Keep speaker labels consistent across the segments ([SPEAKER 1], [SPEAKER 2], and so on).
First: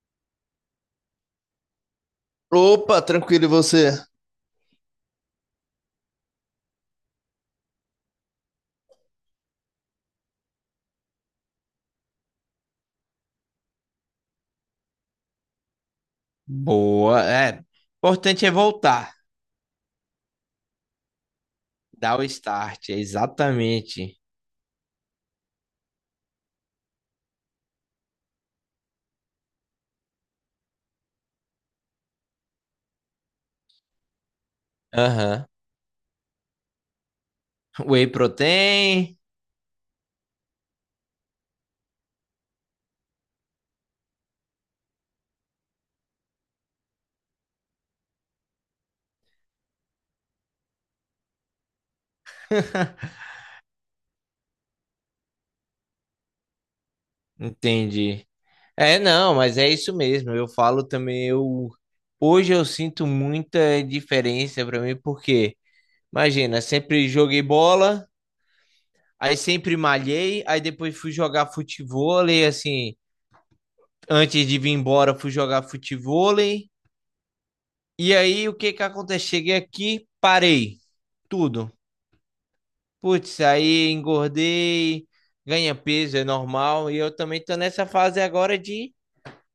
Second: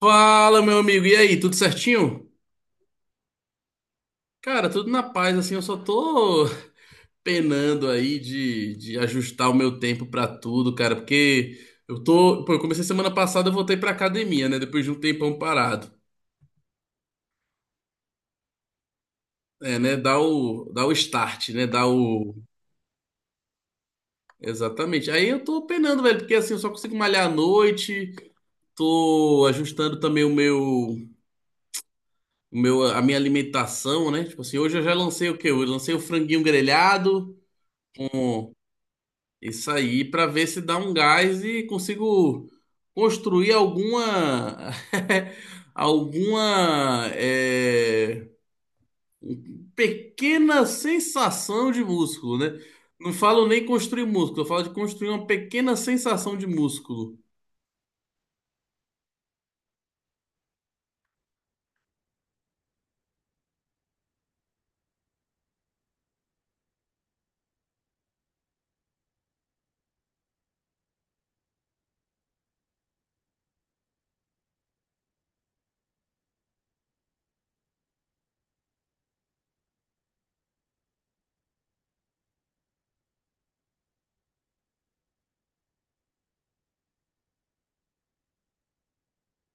[SPEAKER 1] Fala, meu amigo, e aí, tudo certinho?
[SPEAKER 2] Opa, tranquilo, e você?
[SPEAKER 1] Cara, tudo na paz, assim, eu só tô penando aí de ajustar o meu tempo pra tudo, cara, porque eu tô, pô, eu comecei semana passada, eu voltei pra academia, né, depois de um tempão parado.
[SPEAKER 2] Boa, é. Importante é voltar,
[SPEAKER 1] É, né, dá o start, né, dá
[SPEAKER 2] dar o
[SPEAKER 1] o...
[SPEAKER 2] start, é exatamente.
[SPEAKER 1] Exatamente. Aí eu tô penando, velho, porque assim, eu só consigo malhar à noite, tô ajustando também a minha alimentação, né, tipo assim, hoje eu já lancei o
[SPEAKER 2] Aham.
[SPEAKER 1] quê? Eu lancei o franguinho grelhado.
[SPEAKER 2] Whey protein,
[SPEAKER 1] Isso aí, para ver se dá um gás e consigo construir alguma alguma pequena sensação de músculo, né? Não falo nem construir músculo, eu falo de construir uma pequena sensação de músculo.
[SPEAKER 2] entendi. É, não, mas é isso mesmo. Eu falo também. Eu Hoje eu sinto muita diferença pra mim, porque imagina, sempre joguei bola, aí sempre malhei, aí depois fui jogar futevôlei, assim, antes de vir embora fui jogar futevôlei. E aí o que que acontece? Cheguei aqui, parei tudo. Putz, aí engordei, ganha peso, é normal, e eu também tô nessa fase agora de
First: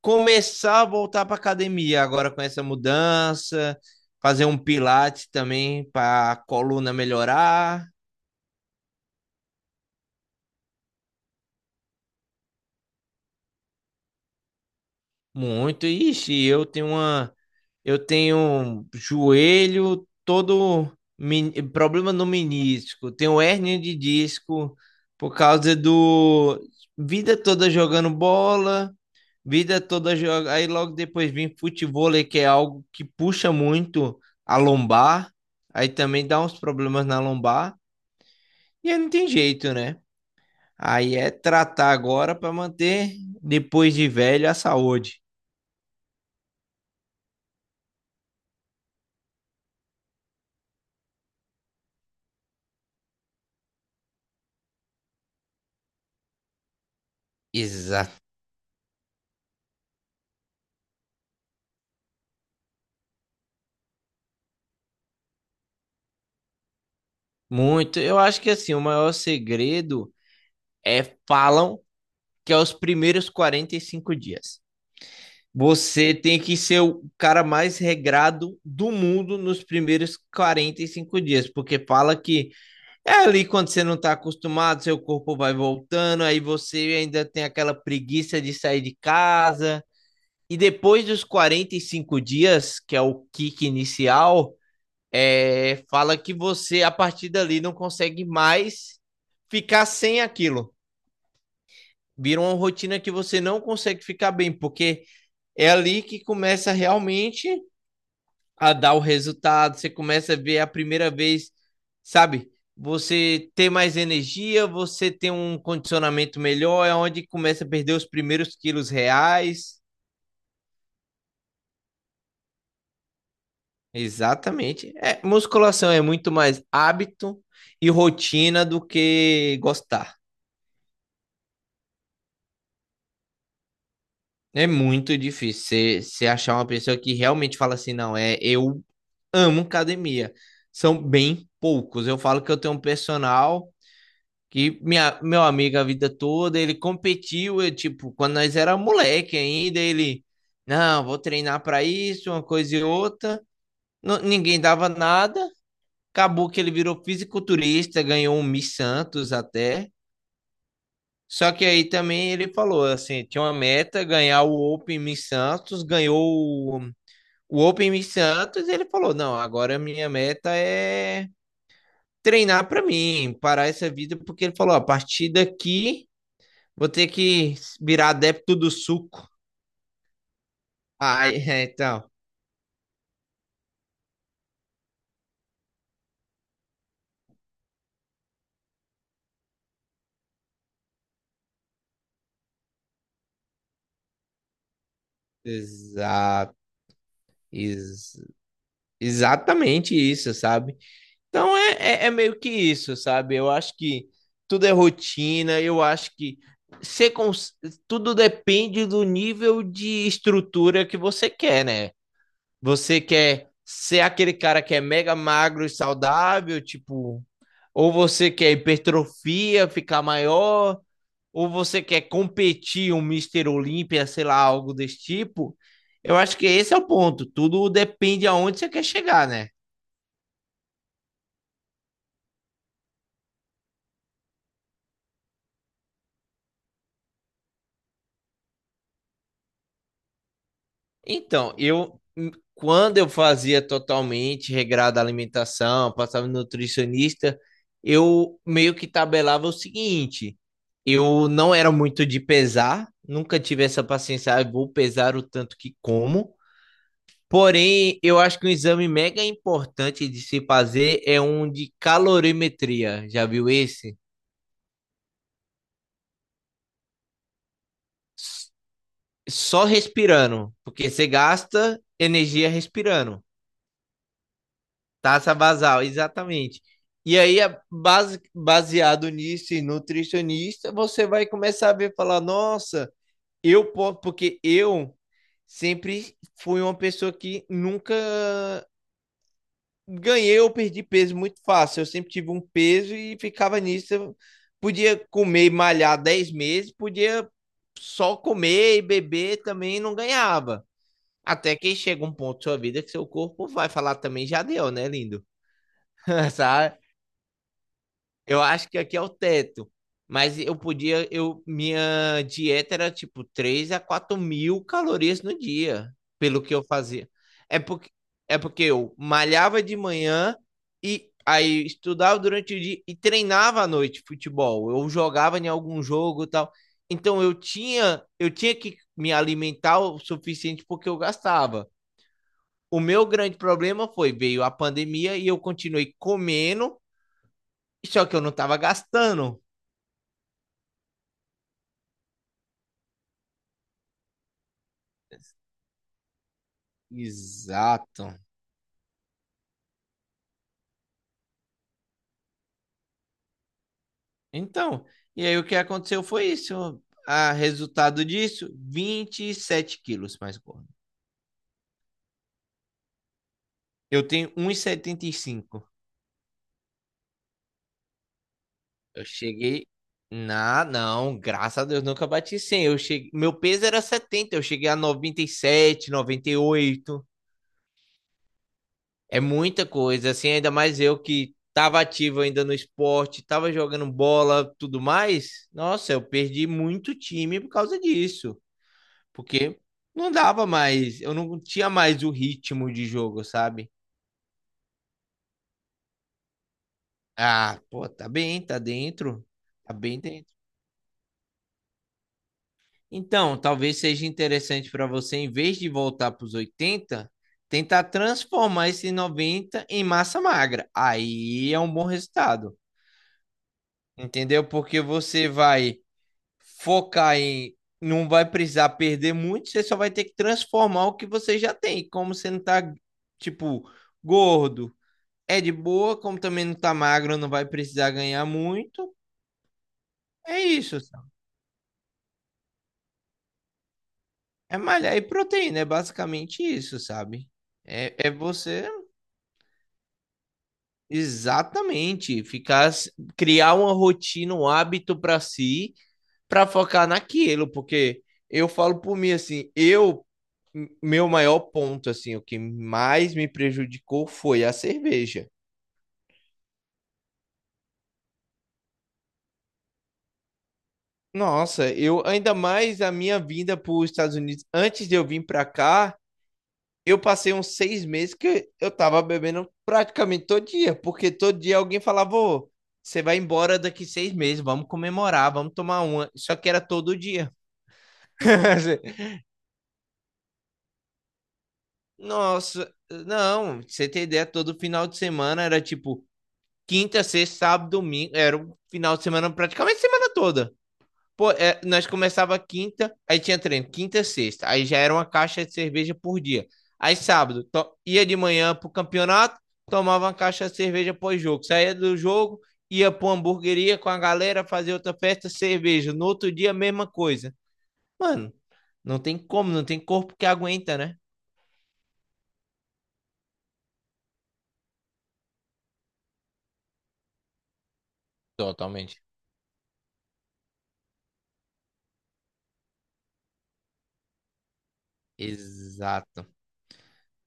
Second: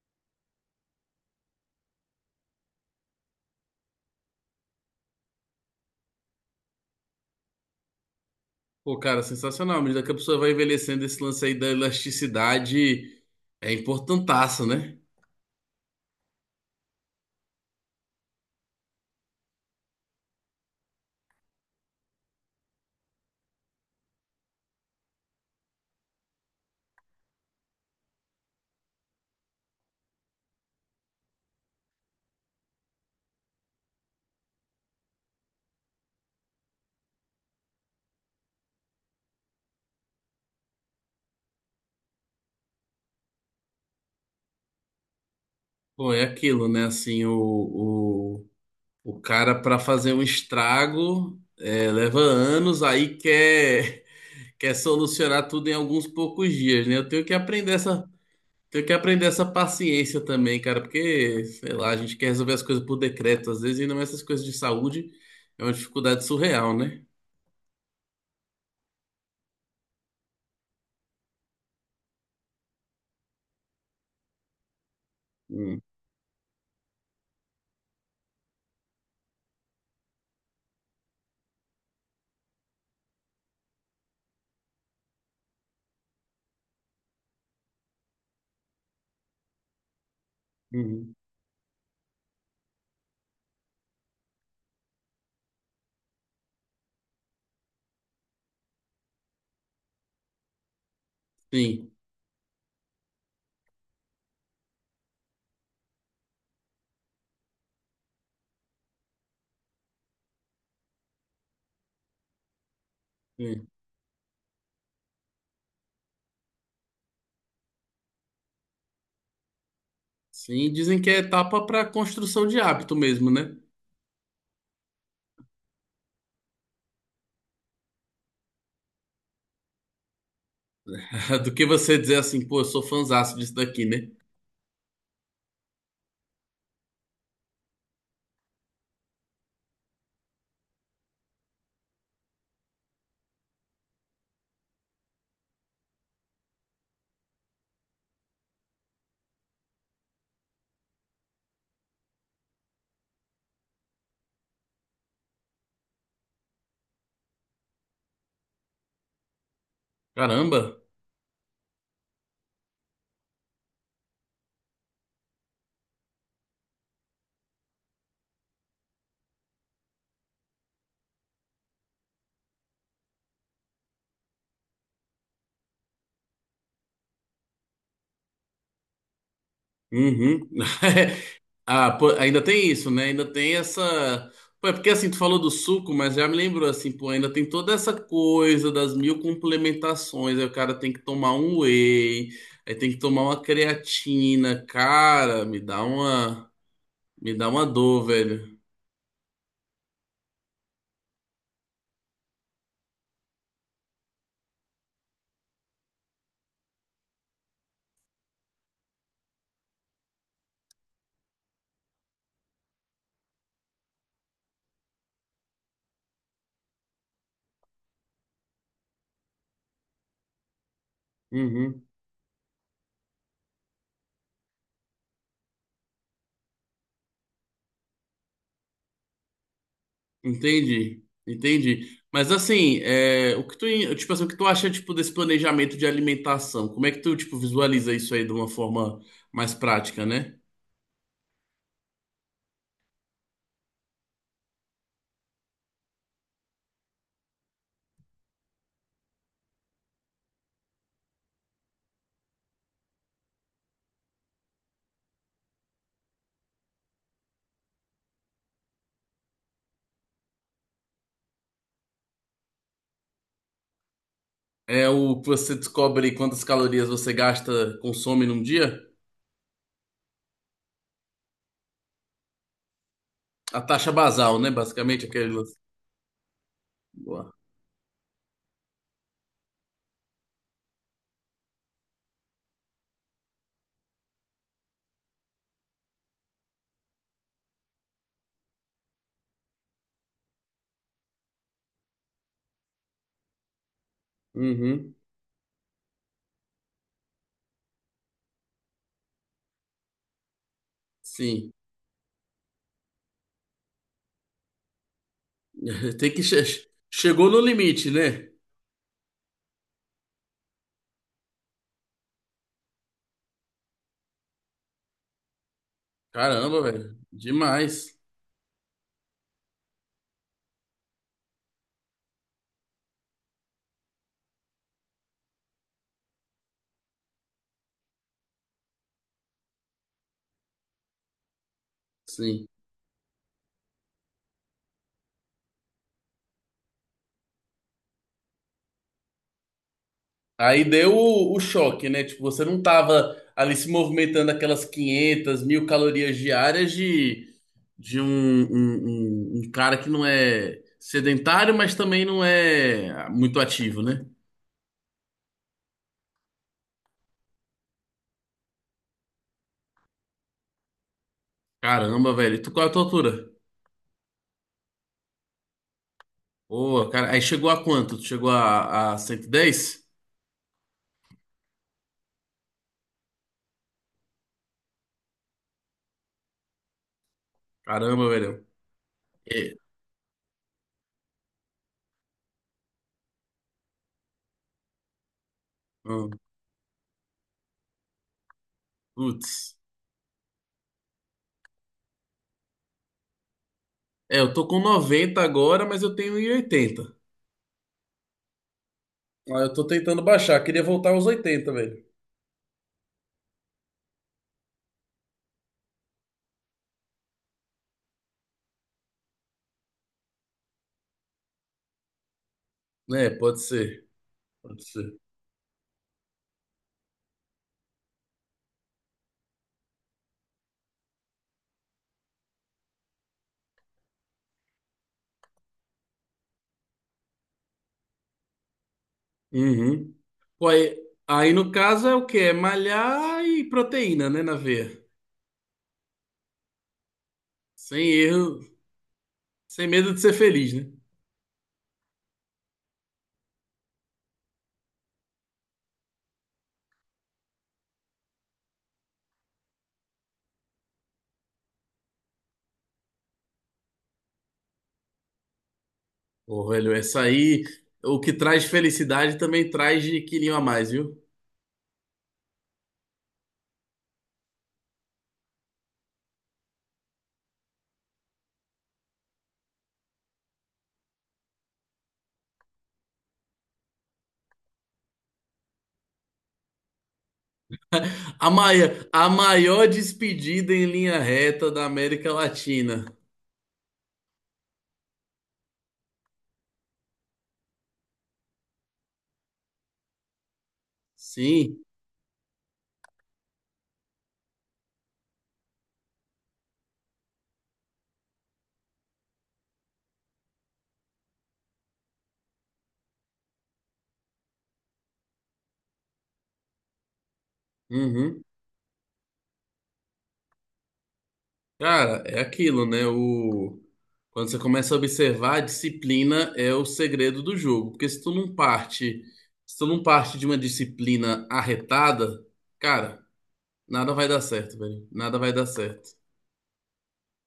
[SPEAKER 2] começar a voltar pra academia, agora com essa mudança, fazer um pilates também para coluna melhorar
[SPEAKER 1] Pô, cara, sensacional. À medida que a pessoa vai envelhecendo, esse lance aí da elasticidade é importantaço, né?
[SPEAKER 2] muito. Ixi, eu tenho uma Eu tenho joelho todo, problema no menisco, tenho hérnia de disco por causa do vida toda jogando bola, vida toda joga, aí logo depois vem futevôlei, que é algo que puxa muito a lombar, aí também dá uns problemas na lombar, e aí não tem jeito, né? Aí é tratar agora para manter depois de velho a saúde.
[SPEAKER 1] Bom, é aquilo, né? Assim, o cara, para fazer um estrago, é, leva anos, aí quer, quer solucionar tudo em alguns poucos dias, né? Eu tenho que aprender essa,
[SPEAKER 2] Exato.
[SPEAKER 1] tenho que aprender essa paciência também, cara, porque, sei lá, a gente quer resolver as coisas por decreto, às vezes, ainda mais essas coisas de saúde, é uma dificuldade surreal, né?
[SPEAKER 2] Muito. Eu acho que, assim, o maior segredo é, falam que é os primeiros 45 dias.
[SPEAKER 1] Hum,
[SPEAKER 2] Você tem que ser o cara mais regrado do mundo nos primeiros 45 dias, porque fala que é ali quando você não está acostumado, seu corpo vai voltando, aí você ainda tem aquela preguiça de sair de casa. E depois
[SPEAKER 1] uhum.
[SPEAKER 2] dos 45 dias, que é o kick inicial, é, fala que você, a partir dali, não consegue mais ficar sem aquilo.
[SPEAKER 1] Sim,
[SPEAKER 2] Vira uma rotina que você não consegue ficar bem, porque é ali que começa realmente a dar o resultado. Você começa a ver a primeira vez, sabe? Você
[SPEAKER 1] sim.
[SPEAKER 2] ter mais energia, você ter um condicionamento melhor, é onde começa a perder os primeiros quilos reais.
[SPEAKER 1] Sim, dizem que é etapa para construção de hábito mesmo, né?
[SPEAKER 2] Exatamente. É, musculação é muito mais hábito e rotina do que gostar.
[SPEAKER 1] Do que você dizer assim, pô, eu sou fãzaço disso daqui, né?
[SPEAKER 2] É muito difícil você achar uma pessoa que realmente fala assim, não, é, eu amo academia. São bem poucos. Eu falo que eu tenho um personal que minha, meu amigo a vida toda, ele competiu, eu, tipo, quando nós era moleque ainda, ele, não, vou treinar para isso, uma coisa e outra. Ninguém dava nada. Acabou que ele virou fisiculturista, ganhou um Miss Santos até.
[SPEAKER 1] Caramba!
[SPEAKER 2] Só que aí também ele falou assim, tinha uma meta, ganhar o Open Miss Santos, ganhou o o Open Miss Santos, e ele falou, não, agora a minha meta é treinar para mim, parar essa vida, porque ele falou: ó, a partir daqui vou ter que virar adepto do suco.
[SPEAKER 1] Uhum.
[SPEAKER 2] Ah, é,
[SPEAKER 1] Ah, pô,
[SPEAKER 2] então,
[SPEAKER 1] ainda tem isso, né? Ainda tem essa. Pô, é porque assim, tu falou do suco, mas já me lembrou assim, pô, ainda tem toda essa coisa das mil complementações. Aí o cara tem que tomar um whey, aí tem que tomar uma creatina. Cara, me dá uma.
[SPEAKER 2] exa
[SPEAKER 1] Me dá uma dor,
[SPEAKER 2] Ex
[SPEAKER 1] velho.
[SPEAKER 2] exatamente isso, sabe? Então é, meio que isso, sabe? Eu acho que tudo é rotina, eu acho que ser cons... tudo depende do nível de estrutura que você quer, né? Você quer ser aquele cara que é mega magro e saudável, tipo, ou você quer hipertrofia, ficar maior, ou você
[SPEAKER 1] Uhum.
[SPEAKER 2] quer competir um Mister Olímpia, sei lá, algo desse tipo. Eu acho que esse é o ponto. Tudo depende aonde você quer chegar, né?
[SPEAKER 1] Entendi, entendi. Mas assim, é, o que tu, tipo assim, o que tu acha tipo desse planejamento de alimentação? Como é que tu tipo visualiza isso aí de uma forma mais prática, né?
[SPEAKER 2] Então, eu quando eu fazia totalmente regrada a alimentação, passava no nutricionista, eu meio que tabelava o seguinte: eu não era muito de pesar, nunca tive essa paciência, ah, vou pesar o tanto que como. Porém, eu acho que um exame mega importante de se fazer é um de calorimetria. Já viu esse?
[SPEAKER 1] É o que você descobre quantas calorias você gasta, consome num
[SPEAKER 2] S-
[SPEAKER 1] dia?
[SPEAKER 2] Só respirando, porque você gasta energia respirando.
[SPEAKER 1] A taxa basal, né? Basicamente aquele
[SPEAKER 2] Taxa
[SPEAKER 1] lance.
[SPEAKER 2] basal, exatamente. E
[SPEAKER 1] Boa.
[SPEAKER 2] aí, a base, baseado nisso, e nutricionista, você vai começar a ver, falar, nossa, eu posso, porque eu sempre fui uma pessoa que nunca ganhei ou perdi peso muito fácil. Eu sempre tive um peso e ficava nisso. Eu
[SPEAKER 1] Uhum.
[SPEAKER 2] podia comer e malhar 10 meses, podia só comer e beber também, e não ganhava.
[SPEAKER 1] Sim.
[SPEAKER 2] Até que chega um ponto da sua vida que seu corpo vai falar também, já deu, né, lindo?
[SPEAKER 1] Tem que
[SPEAKER 2] Sabe?
[SPEAKER 1] chegou no limite, né?
[SPEAKER 2] Eu acho que aqui é o teto. Mas eu podia, minha dieta era tipo 3 a 4 mil calorias no dia, pelo que
[SPEAKER 1] Caramba,
[SPEAKER 2] eu
[SPEAKER 1] velho.
[SPEAKER 2] fazia. É porque,
[SPEAKER 1] Demais.
[SPEAKER 2] é porque eu malhava de manhã e aí estudava durante o dia e treinava à noite futebol. Eu jogava em algum jogo e tal. Então eu tinha que me alimentar o suficiente, porque eu gastava.
[SPEAKER 1] Sim.
[SPEAKER 2] O meu grande problema foi, veio a pandemia e eu continuei comendo, só que eu não estava gastando.
[SPEAKER 1] Aí deu o choque, né? Tipo, você não tava ali se movimentando aquelas 500 mil calorias diárias de, de um,
[SPEAKER 2] Exato.
[SPEAKER 1] um cara que não é sedentário, mas também não é muito ativo, né?
[SPEAKER 2] Então, e aí o que aconteceu foi isso. A resultado disso, 27 quilos mais gordo.
[SPEAKER 1] Caramba, velho. Tu, qual é a tua altura?
[SPEAKER 2] Eu tenho um e setenta e cinco.
[SPEAKER 1] Pô, cara, aí chegou a quanto? Tu chegou a
[SPEAKER 2] Eu
[SPEAKER 1] cento e
[SPEAKER 2] cheguei.
[SPEAKER 1] dez?
[SPEAKER 2] Não, graças a Deus, nunca bati 100. Eu cheguei, meu peso era 70. Eu cheguei a 90, 97, 98.
[SPEAKER 1] Caramba, velho.
[SPEAKER 2] É
[SPEAKER 1] É,
[SPEAKER 2] muita coisa, assim, ainda mais eu que tava ativo ainda no esporte, tava jogando bola, tudo mais. Nossa, eu
[SPEAKER 1] hum,
[SPEAKER 2] perdi muito time por causa disso,
[SPEAKER 1] putz.
[SPEAKER 2] porque não dava mais, eu não tinha mais o ritmo de jogo, sabe?
[SPEAKER 1] É, eu tô com 90 agora, mas eu tenho 1,80.
[SPEAKER 2] Ah, pô, tá bem, tá dentro,
[SPEAKER 1] Ah, eu tô
[SPEAKER 2] tá bem
[SPEAKER 1] tentando
[SPEAKER 2] dentro.
[SPEAKER 1] baixar. Queria voltar aos 80, velho.
[SPEAKER 2] Então, talvez seja interessante para você, em vez de voltar para os 80, tentar transformar esse 90 em massa magra. Aí é um bom resultado,
[SPEAKER 1] É, pode ser.
[SPEAKER 2] entendeu?
[SPEAKER 1] Pode
[SPEAKER 2] Porque
[SPEAKER 1] ser.
[SPEAKER 2] você vai focar em. Não vai precisar perder muito, você só vai ter que transformar o que você já tem. Como você não tá, tipo, gordo, é de boa, como também não tá magro, não vai precisar ganhar muito.
[SPEAKER 1] Uhum.
[SPEAKER 2] É
[SPEAKER 1] Pô, aí,
[SPEAKER 2] isso, sabe?
[SPEAKER 1] aí no caso é o quê? É malhar e proteína, né, na
[SPEAKER 2] É
[SPEAKER 1] veia.
[SPEAKER 2] malhar e proteína, é basicamente isso, sabe?
[SPEAKER 1] Sem
[SPEAKER 2] É,
[SPEAKER 1] erro,
[SPEAKER 2] você
[SPEAKER 1] sem medo de ser feliz, né?
[SPEAKER 2] exatamente ficar, criar uma rotina, um hábito para si, para focar naquilo, porque eu falo por mim assim, eu meu maior ponto, assim, o que mais me prejudicou foi a cerveja.
[SPEAKER 1] Pô, velho, essa aí, o que traz felicidade também traz de quilinho a mais, viu?
[SPEAKER 2] Nossa, eu, ainda mais a minha vinda para os Estados Unidos antes de eu vir para cá, eu passei uns 6 meses que eu tava bebendo praticamente todo dia, porque todo dia alguém falava, ô, você vai embora daqui 6 meses, vamos comemorar, vamos tomar uma. Só que era todo dia.
[SPEAKER 1] A maior despedida em linha reta da América
[SPEAKER 2] Nossa,
[SPEAKER 1] Latina.
[SPEAKER 2] não, pra você tem ideia, todo final de semana era tipo quinta, sexta, sábado, domingo, era um final de semana praticamente semana toda. Pô, é,
[SPEAKER 1] Sim.
[SPEAKER 2] nós começava quinta, aí tinha treino, quinta e sexta. Aí já era uma caixa de cerveja por dia. Aí sábado, ia de manhã pro campeonato, tomava uma caixa de cerveja pós-jogo. Saía do jogo, ia pra uma hamburgueria com a galera, fazer outra festa, cerveja. No outro dia, mesma coisa.
[SPEAKER 1] Uhum.
[SPEAKER 2] Mano, não tem como, não tem corpo que aguenta, né?
[SPEAKER 1] Cara, é aquilo, né? O... Quando você começa a observar, a disciplina é o segredo do jogo. Porque se tu não
[SPEAKER 2] Totalmente.
[SPEAKER 1] parte, se tu não parte de uma disciplina arretada, cara, nada vai dar certo, velho. Nada vai dar certo.
[SPEAKER 2] Exato.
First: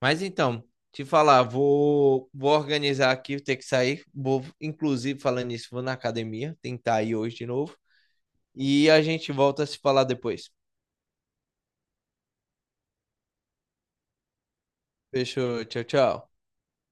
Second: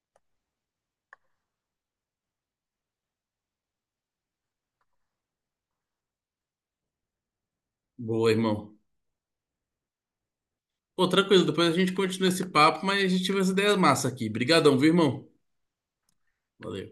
[SPEAKER 2] Mas então, te falar, vou organizar aqui, vou ter que sair. Vou, inclusive, falando nisso, vou na academia, tentar ir hoje de novo.
[SPEAKER 1] Boa, irmão.
[SPEAKER 2] E a gente volta a se falar depois.
[SPEAKER 1] Pô, tranquilo, depois a gente continua esse papo, mas a gente tive essa ideia massa aqui. Brigadão, viu, irmão?
[SPEAKER 2] Fechou, tchau, tchau.
[SPEAKER 1] Valeu.